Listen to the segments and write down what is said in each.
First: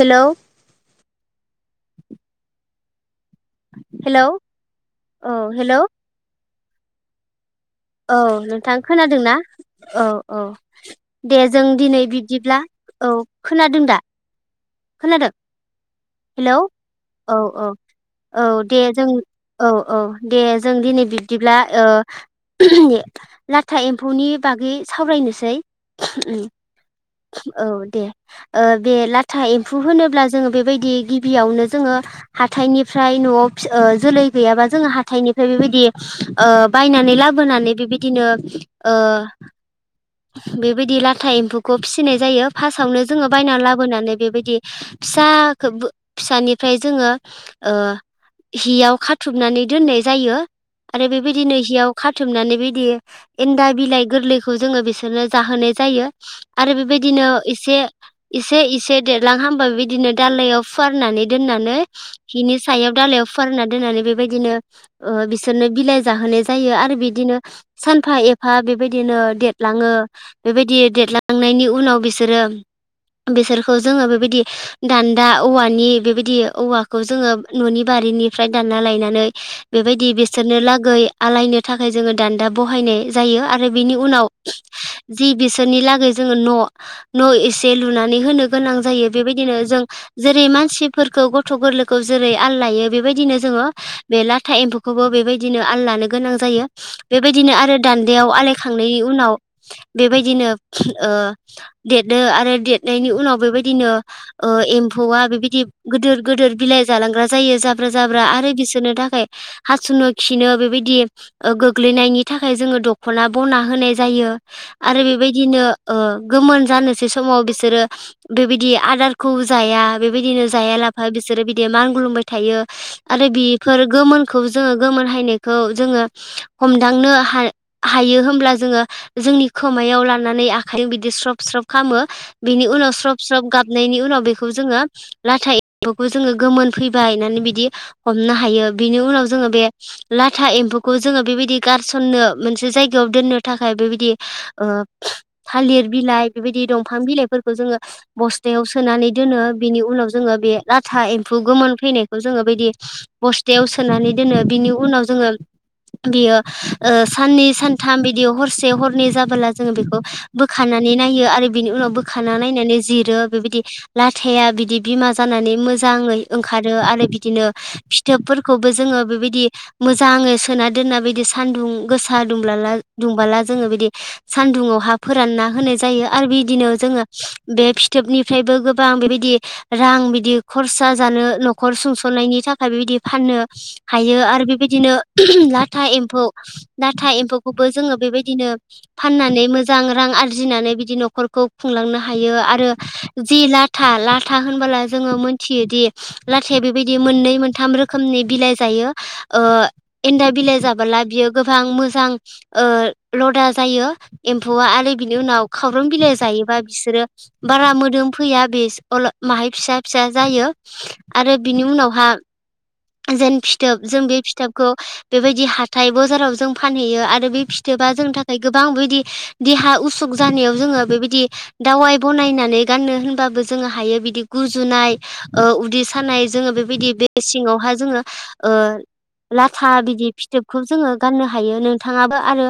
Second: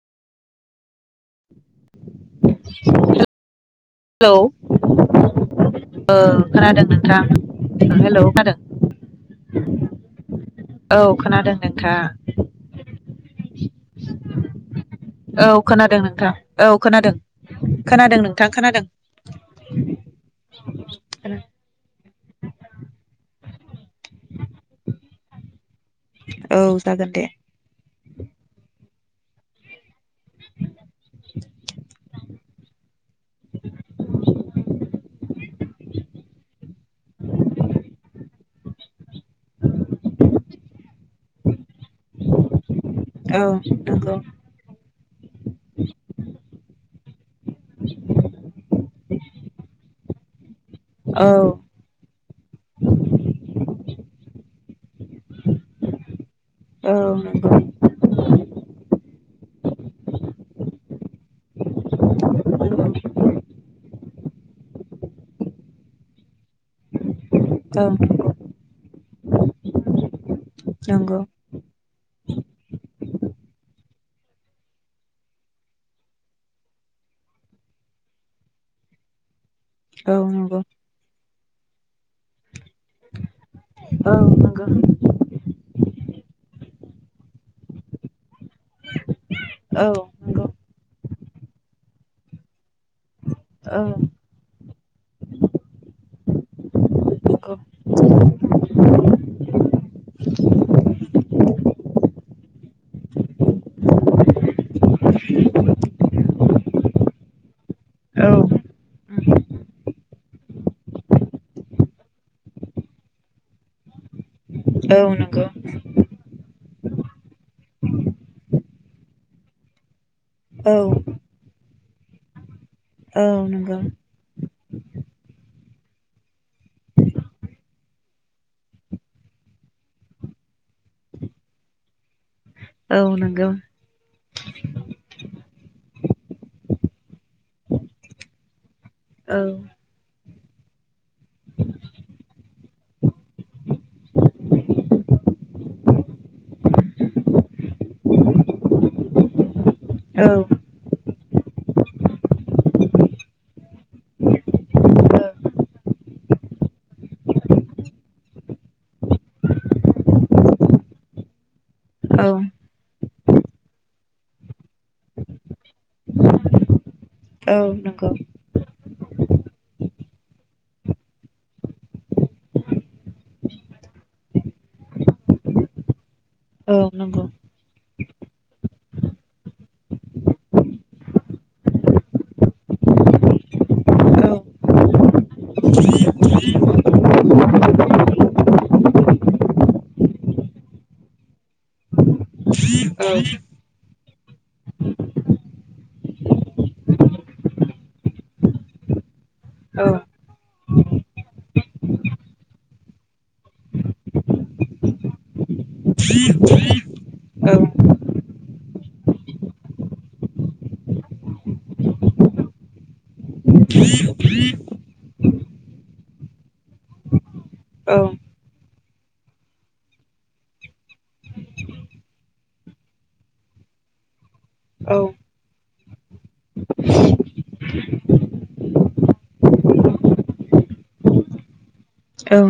Hello [inaudible] hello hello ओं औ hello खोनादों नोंथां। हेलौ औ खोनादों नोंथां खोनादोंना औ औ औ दे खोनादों जों नोंथां दिनै बिब्दिब्ला औ। खोनादों दा? खोनादों? नादों ना हेलौ औ ओ औ नोंथां दे खोनादों जों औ औ दे जों दिनै बिब्दिब्ला ओ लाथा एम्फौनि बागै सावरायनोसै। उम औ जागोन दे औ दे। ओ बे लाथा एम्फौ होनोब्ला जोङो बेबायदि गिबियावनो जोङो हाथायनिफ्राय न'आव फि ओ जोलै गैयाबा जों हाथायनिफ्राय बेबायदि दि ओ बायनानै लाबोनानै बेबायदिनो ओ बेबायदि लाथ थाइम खौ फिसिनाय जायो फासावनो जोङो औ बायना नंगौ लाबोनानै बेबायदि फिसाखोबो फिसानिफ्राय जोङो ओ हियाव खा थुबनानै दोननाय जायो। आरो औ बेबायदिनो हियाव खाथुमनानै बिदि एनदा बिलाइ गोरलै खौ जोङो बिसोरनो जाहोनाय जायो । आरो औ बेबायदिनो नंगौ एसे एसे एसे देर लां हामबा बिदिनो दालइायाव फुवारनानै दोननानै औ बिनि सायाव नंगौ दालायाव फुवारनानै दोननानै बेबायदिनो ओ बिसोरनो बिलाइ जाहोनाय जायो। आरो बिदिनो सानफा एफा बे बेबायदिनो देरलाङो । बेबायदि देरलांनायनि उनाव बिसो रो बिसोरखौ जोङो बेबायदि दानदा औवानि बेबायदि औवाखौ जोङो ननि बारिनिफ्राय दानना लायनानै बेबायदि औ नंगौ औ बिसोरनो नंगौ लागै‌ आलायनो थाखाय जोङो दान्दा बहायनाय जायो। आरो आरो बेनि उनाव जिबि सोरनि लाै जोङो न' न' एसे लुनानै होनो गोनां जायो । बेबायदिनो जों जेरै मानसिफोरखौ गथ गोरलैखौ जेरै आलायो बेबायदिनो जोङो बे लाथा एम्फैखोबो बेबायदिनो आललानो गोनां जायो ।बेबायदिनो आरो दान्दायाव आलाय खांनायनि उनाव बेबायदिनो ओ देदो आरो देरनायनि उनाव बेबायदिनो ओ एम फौवा बेबायदि गिदिर गिदिर बिलाइ जालांग्रा जायो जाब्रा जाब्रा आरो बिसोरनो थाखाय हासुनो खिनो बेबायदि गोग्लैनायनि थाखाय जोङो दख'ना बना होनाय जायो। आरो बेबायदिनो ओ गोमोन जानोसै समाव बिसोरो बेबायदि आदारखौ जाया। बेबायदिनो औ नंगौ औ नंगौ औ जाया लाफा बिसोरो बिदि मान गुलुंबाय थायो। औ आरो बेफोर नंगौ गोमोनखौ जोङो गोमोन हायनायखौ जोङो हमदांनो हा हायो होमब्ला जोङो जोंनि खोमायाव लानानै आखायदों बिदि स्रब स्रब खामो। बेनि उनाव स्रब स्रब गाबनायनि उनाव बे खौ जोङो। लाथा एम्फौखौ जोङो गोमोन फैबाय होन्नानै बिदि हमनो हायो ।बिनि उनाव जोङो बे लाथा एम्फौखौ जोङो बेबायदि गारसन्नो मोनसे जायगायाव दोन्नो थाखाय बेबायदि ओ थालिर बिलाइ बेबायदि दंफां बिलाइफोरखौ जोङो बसथायाव सोनानै दोनो । बिनि उनाव जोङो बे लाथा एम्फौ गोमोन फैनायखौ जोङो बिदि बस्तायाव सोनानै दोनो बिनि उनाव जोङो बियो ओ साननै सानथाम बिदि हरसे हरनै जाबोला जों बेखौ बोखानानै नायो आरो बिनि उनाव औ नंगौ औ नंगौ औ बोखाना नायनानै जिरो बेबायदि ला थाया बिदि बिमा जानानै मोजाङै ओंखारो आरो बि दिनो औ नंगौ फिथोबफोरखौबो जोङो बेबायदि मोजाङै सोना दोनना बिदि सानदुं गोसा दुब्लाला दुंबोला जोङो बिदि सानदुङाव हा फोरानना होनाय जायो आरो बिदिनो औ जोङो नंगौ बे फिथोबनिफ्रायबो गोब बां बेबायदि रां बिदि खरसा जानो न'खर सुंसननायनि थाखाय बेबायदि फाननो हायो औ आरो बेबायदिनो लाथा एम्फौ लाथा एम्फौखौबो जोङो बेबायदिनो फाननानै मोजां रां आरजिनानै बिदि न'खरखौ खुंलांनो हायो आ रो औ जि ला था लाथा होनबोला जोङो मोनथियोदि लाथाया बे बायदि मोननै मोनथाम रोखोमनि बिलाइ जायो ओ औ एनदा बिलाइ जाबोला बियो गोबां मोजां ओ लदा जायो एमफौआ आरो बिनि उनाव खाव्रां बिलाइ जायोबा बिसोरो बारा मोदोम फैया । बिज अल' माहाय फिसा - फिसा जायो आरो बिनि उनावहा जेन फिथोब जों बे फिथोब खौ बेबायदि हाथाय बजाराव जों फानहैयो आरो बे फिथोबा जोंनि थाखाय गोबां बेदि देहा उसुख जानायाव जोङो बेबायदि दावाइ बनायनानै गाननो होनबाबो जोङो हायो बिदि गुजुनाय औ ओ उदै सानाय जोङो बेबायदि बे सिङावहाय जोङो ओ लाथा बिदि फिथोबखौ जोङो गाननो हायो नों थाङाबो औ आरो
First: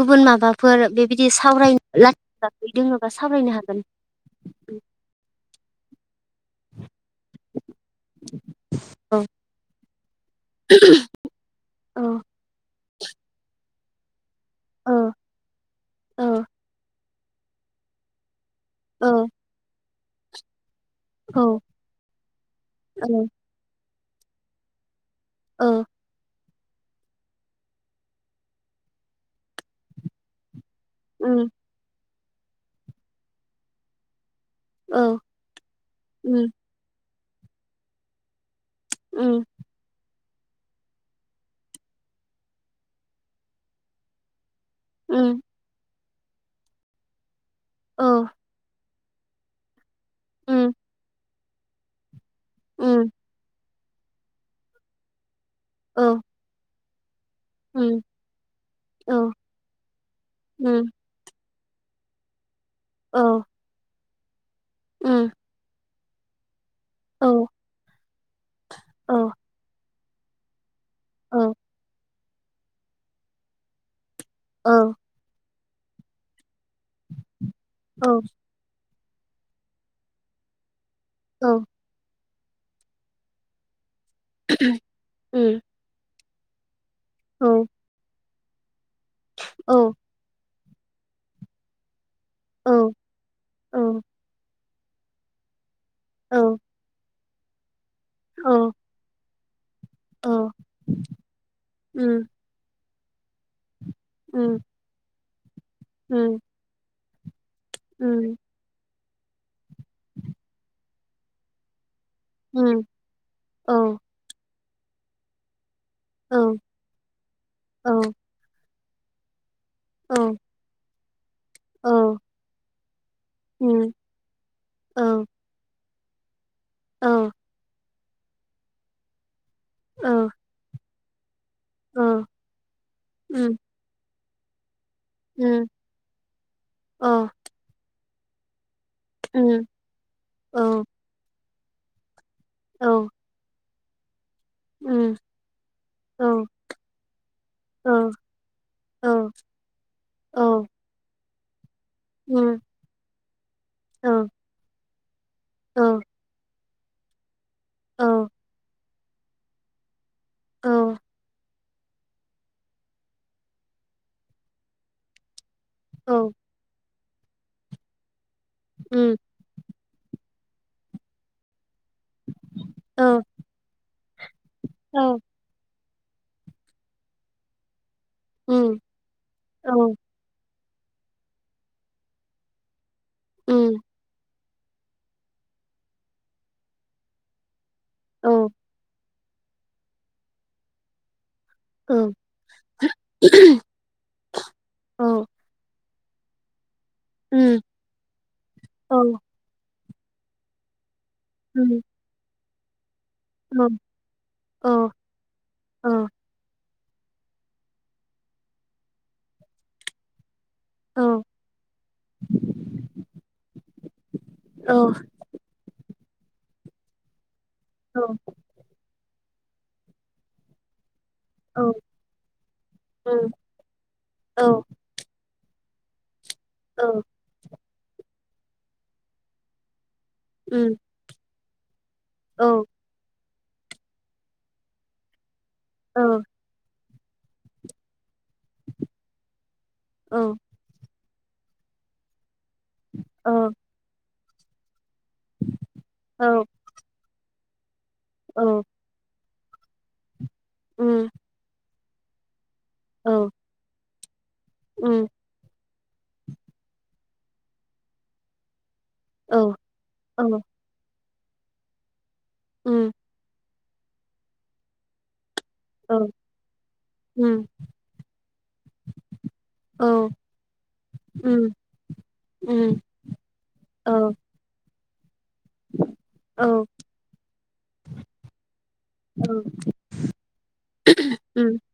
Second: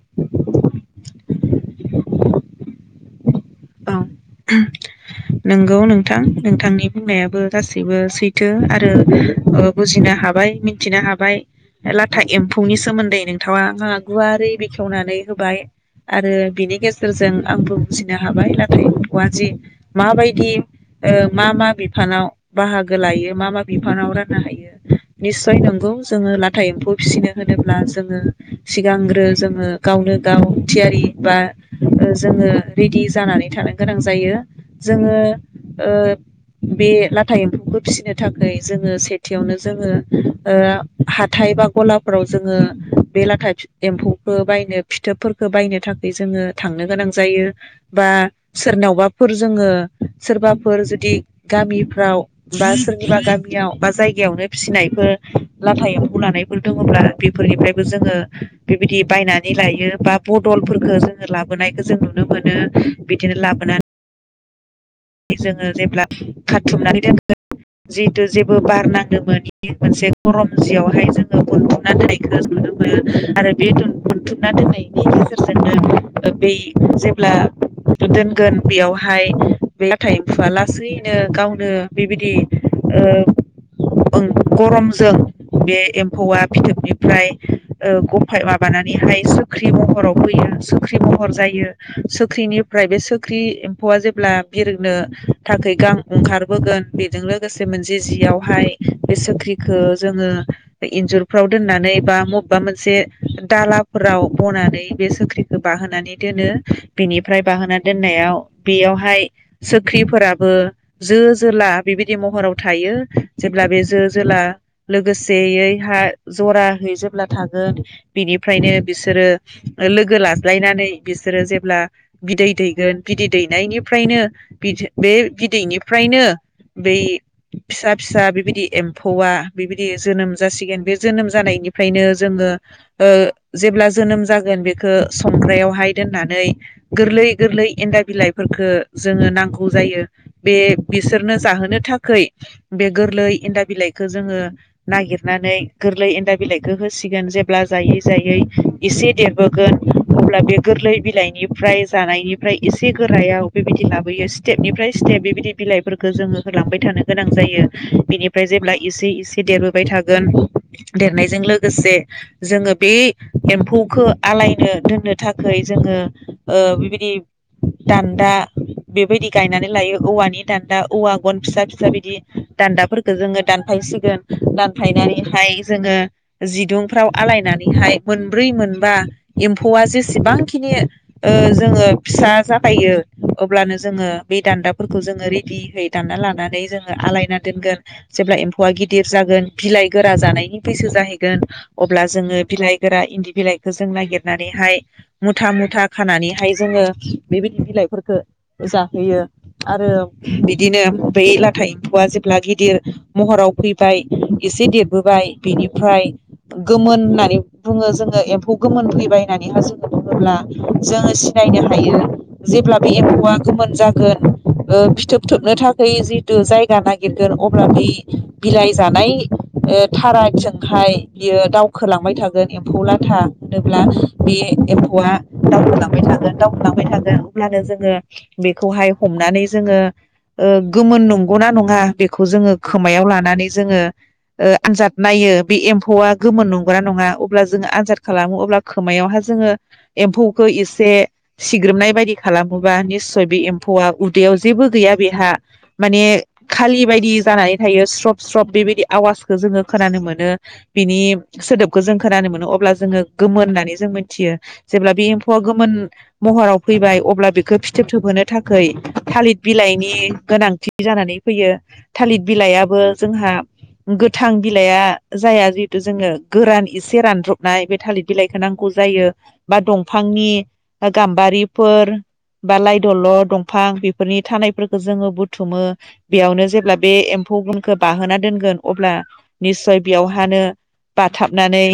गुबुन माबाफोर बेबायदि सावराय लाख [unintelligible] दोङोबा सावरायनो हागोन औ । नोंगौ नोंथां नोंथांनि बुंनायाबो गासैबो सैथो आरो औ ओ बुजिनो हाबाय मिथिनो हाबाय औ लाथा एम्फौनि सोमोन्दै नोंथावा गुवाद । औ बे-बेखेवनानै होबाय औ आरो बिनि गेजे सोरजों आंबो बुजिनो हाबाय ला [unintelligible] औ एमफौआनोसि माबायदि ओ मा औ मा बिफानाव बाहागो औ लायो मा मा बिफ बिफानाव राननो हायो । निस्सय औ नंगौ जोङो ला थाइ एम्फौ फिसिनो होनोब्ला जोङो सिगांग्रो जोङो गावनो गाव थियारि बा उम ओ जोङो रेडि जानानै थानो गोनां जायो । औ जोङो ओ उम बे ला थाइ एमफौखो फिसिनो थाखाय जोङो उम सेथियावनो जोङो ओ हाथाय बा गलाफोराव जोङो बे लाथा एम्फौखौ बाय नो फिथोबफोरखौ बायनो थाख बे जोङो थांनो गोनां जायो । बा सोरनावबा फोर जोङो सोरबाफोर जुदि गामिफ्राव बा सोरनिबा गामियाव बा जायगायावनो फिसिनायफोर लाथा एम्फौ लानायफोर दङ'ब्ला बेफोरनिफ्रायबो जोङो बेबायदि बायनानै लायो बा बदलफोरखो जोङो लाब बोनायखौ जों नुनो मोनो बिदिनो लाबोना जोङो जेब्ला [unintelligible] बुथुमनानै दोनो जि दुजिब बो बारनाङोमोन इनि मोनसे बरम बुजियाव बाय जोङो [unintelligible] हरनानै [unintelligible] होयो आरो बे मोनथुमना दोननायनि [unintelligible] बे जेब्ला दोनगोन बेयावहाय बे लाथा एमफुआ लासेै नो गावनो बेबायदि ओ ओं गरमजों बे एम्फौआ फिथोब फ्राय ओ बाय माबानानै बेहाय सुख्रि महराव फैयो ओंख्रि महर जायो। सुख्रिनिफ्राय बे इ एम्फौआ जेब्ला बिरनो थाखाय गां ओंखारबोगोन बेजोंनो दसे मोन जि जियावहाय बे सोख्रि खो जोङो इन्जुरफ्राव दोननानै बा मबेबा मोनसे दाला फोराव बनानै बे सोख्रि बाहोनानै दोनो। बिनिफ्राय बाहोन दोननायाव बेयाव बाहाय सोख्रिफोराबो जो जोला बिबायदि महराव थायो जेब्ला बे जो जोला लोगोसेयै हा जरा है जेब्ला थागोन बिनिफ्रायनो बिसोरो लोगो लाज्लायनानै सोरो जेब्ला बिदै दै बिदै दैनायनिफ्रायनो बे बिदैनि निफ्रायनो बे फिसा फिसा बेबायदि एम्फौआ बिबायदि जोनोम जासिगोन बे जोनोम जानाय निफ्रायनो जोङो ओ जेब्ला जोनोम जा गोन बे खो संग्रायावहाय दोननानै गोरलै गोरलै एन्न्दा बिलाइफोरफोरखो जोङो नांगौ जायो। बे बिसोरनो जाहो नो थाखै बे गोरलै एन्न्दा बिलाइ खो जोङो नागिरनानै गोरलै एन्न्दा बिलाइखौ होसिगोन जेब्ला जायै जायै एसे देरबोगोन अब्ला बे गोरलै बिलाइ निफ्राय जा फ्राय एसे गोरायाव बेबायदि लाबोयो स्टेपनिफ्राय स्थेफ बिदि बिलाइफोरखो जोङो होलांबाय थानो गोनां जा यो बेनिफ्राय जेब्ला एसे इसे देरबोबाय था गोन देरनायजों लो गोसे जोङो बे एम्फौखो आलायनो दोननो था खै जोङो ओ बिबायदि दान्दा बेबायदि गायनानै लायो औवानि दान्दा औवा गन फिसा फि [unintelligible] बिदि दान्दाफोरखौ औ जोङो दानफायसिगोन औ दानफायनानैहाय जोङो जिदुंफ्राव आलायनानैहाय मोनब्रै उम मोनबा एम्फौआ औ जेसेबांखि नि ओ जोङो फिसा जागायो। अब्लानो उम जोङो बे दान्दाफोरखौ जोङो रेडियै दान्ना लानानै जोङो आलायना दोनगोन। जेब्ला औ एम्फौआ गिदिर जागोन बिलाइ गोरा जानायनि बैसो जाहै गोन औ अब्ला जोङो बिलाइ गोरा इन्दि बिलाइखो जों नागिरनानैहाय मुथा मुथा खानानैहाय जोङो उम बेबायदि बिलाइफोरखौ औ जाहोयो आरो बिदिनो बेै लाथा उम एम्फौआ जेब्ला गि दिर महराव औ फैबाय एसे औ देरबोबाय औ बेनिफ्राय गोमोन होननानै बुङो जोङो एम्फौ गोमोन फैबाय होननानैहा जोङो बुङोब्ला जोङो औ सिनायनो हा हायो जेब्ला बे एम्फौआ गोमोन जागोन ओ औ फिथोब थोबनो थाख खै जिथु जायगा नागिरगोन अब्ला बे औ औ बिलाइ जानाय ओ थाराग जोंहाय बियो दावखोलांबाय थागोन एम्फौ लाथा उम होनोब्ला बे औ एम्फौआ दावखोलांबाय थागोन दावखोलांबाय थागोन अब्लानो जों ङो बेखौहाय हमनानै जोङो ओ उम गोमोन नंगौना नङा बेखौ औ जोङो खोमायाव लानानै जोङो ओ आनजाद नायो बे एम्फौआ औ गोमोन नंगोना नङा अब्ला जोङो आनजाद खालामो अब्ला खोमायावहा जोङो औ एम्फौखौ इसे सिग्रोमनाय बायदि खालामोबा निसय बे एम्फौआ उद दैयाव जेबो गैया । बेहा माने औ औ खालि बायदि जानानै थायोस स्रब स्रब बेबायदि आवाज जोङो खोनानो मोनो बिनि उम सोदोब खौ जों खोनानो मोनो अ ब्ला जोङो औ गोमोन होननानै जों मिन थियो जेब्ला बे उम एम्फौआ गोमोन महराव फैबाय अब्ला बेखौ फिथोब थोबहोनो थाखै थालिर औ औ बिलाइनि गोनांथि जानानै फैयो थालिर उम औ बिलायाबो जोंहा गोथां बिलाइया जाया जिहेथु जोंनो गोरान इसे उम औ उम रानद्रबनाय बे थालिर बिलाइखौ नांगौ जायो बा दंफांनि गाम्बारिफोर बा लाइ उम दल दंफां बिफोरनि औ औ थानायफोर जोङो बुथ थुमो बेयावनो औ जेब्ला बे एम्फौ गुनखौ बाहोना दोनगोन अब्ला उम निसय बेयावहानो औ उम औ उम औ बाथाबनानै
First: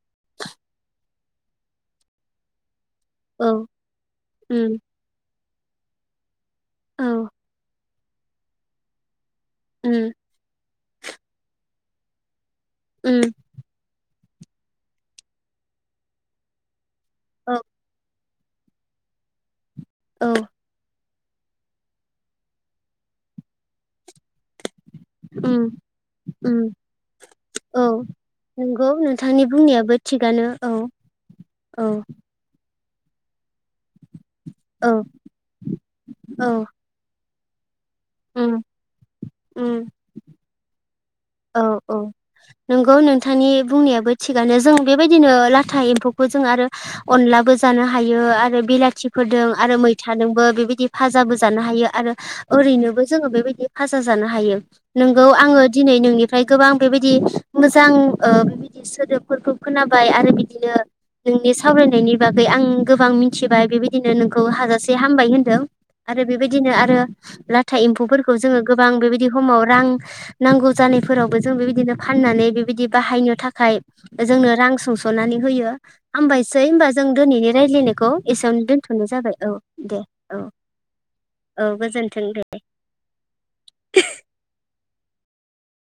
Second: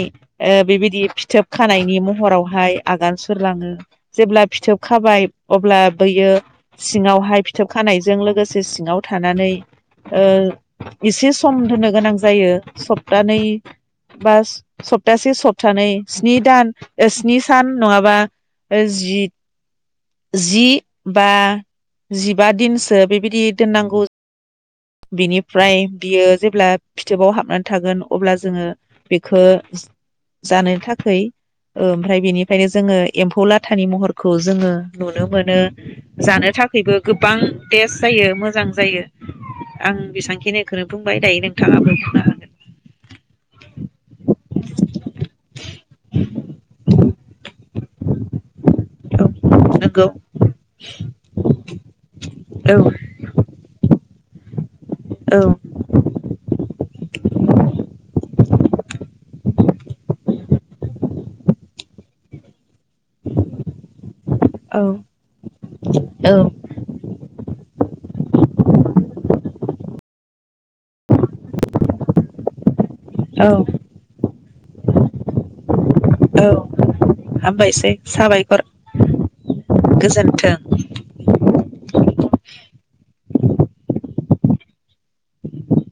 ओ बेबायदि फि थोब खानायनि महरावहाय आगान सुरलाङो जेब्ला फिथोब खाबाय अब्ला बैयो सिङावहाय फिथोब खानायजों लोगोसे सिङाव था थानानै ओ एसे सम होनो गोनां जायो सबतानै बास सप्तासे सप्तानै स्नि दान स्नि सान नङाबा ओ जि औ जि बा जिबा दिनसो बेबायदि दोननांगौ उम बिनिफ्राय बियो जेब्ला उम फिथोबाव हाबनानै औ थागोन अब्ला जोङो नंगौ बेखौ नोंथांनि बुंनायाबो थिगानो औ जानो थाखै ओ औ ओमफ्राय बेनिफ्रायनो जोङो एमफौ लात थानि महर खौ जोङो औ नुनो मोनो जानो औ थाखायबो गोब बां टेस्ट जायो उम मोजां जायो उम आं बेसेबांखिनिखौनो बुंबाय दायो औ औ नोंथाङाबो बुंनो हागोन नंगौ नोंथांनि बुंनायाबो थिगानो जों बेबायदिनो लाथा एम्फौखौ जों आरो अनलाबो जानो हायो आरो आरो बिलाथिफोरजों आरो औ नंगौ मैथाजोंबो बेबायदि फाजाबो जानो हायो आरो औ ओरैनोबो जोङो बेबायदि फाजा जानो हायो नोंगौ औ आङो दिनै नोंनिफ्राय गोबां बेबायदि मोजां ओ बि सोदोबफोरखौ खोनाबाय आरो बिदिनो नोंनि सावरायनायनि बागै आं गोबां मोनथिबाय बेबायदिनो नों खौ औ हाजासे हामबाय होनदों आरो औ बेबायदिनो आरो ला था एम्फौफोरखौ जोङो गोबां बेबायदि समाव रां नांगौ जानायफोरावबो जों बेबायदिनो फाननानै बेबायदि बाहायनो औ थाखाय जोंनो रां सुंस'नानै होयो औ हामबायसै होनोमबा जों दिनैनि हामबायसै रायज्लायनायखौ एसेयावनो साबायखर दोनथ'नाय जाबाय औ दे गोजोन्थों औ औ गोजोनथों दे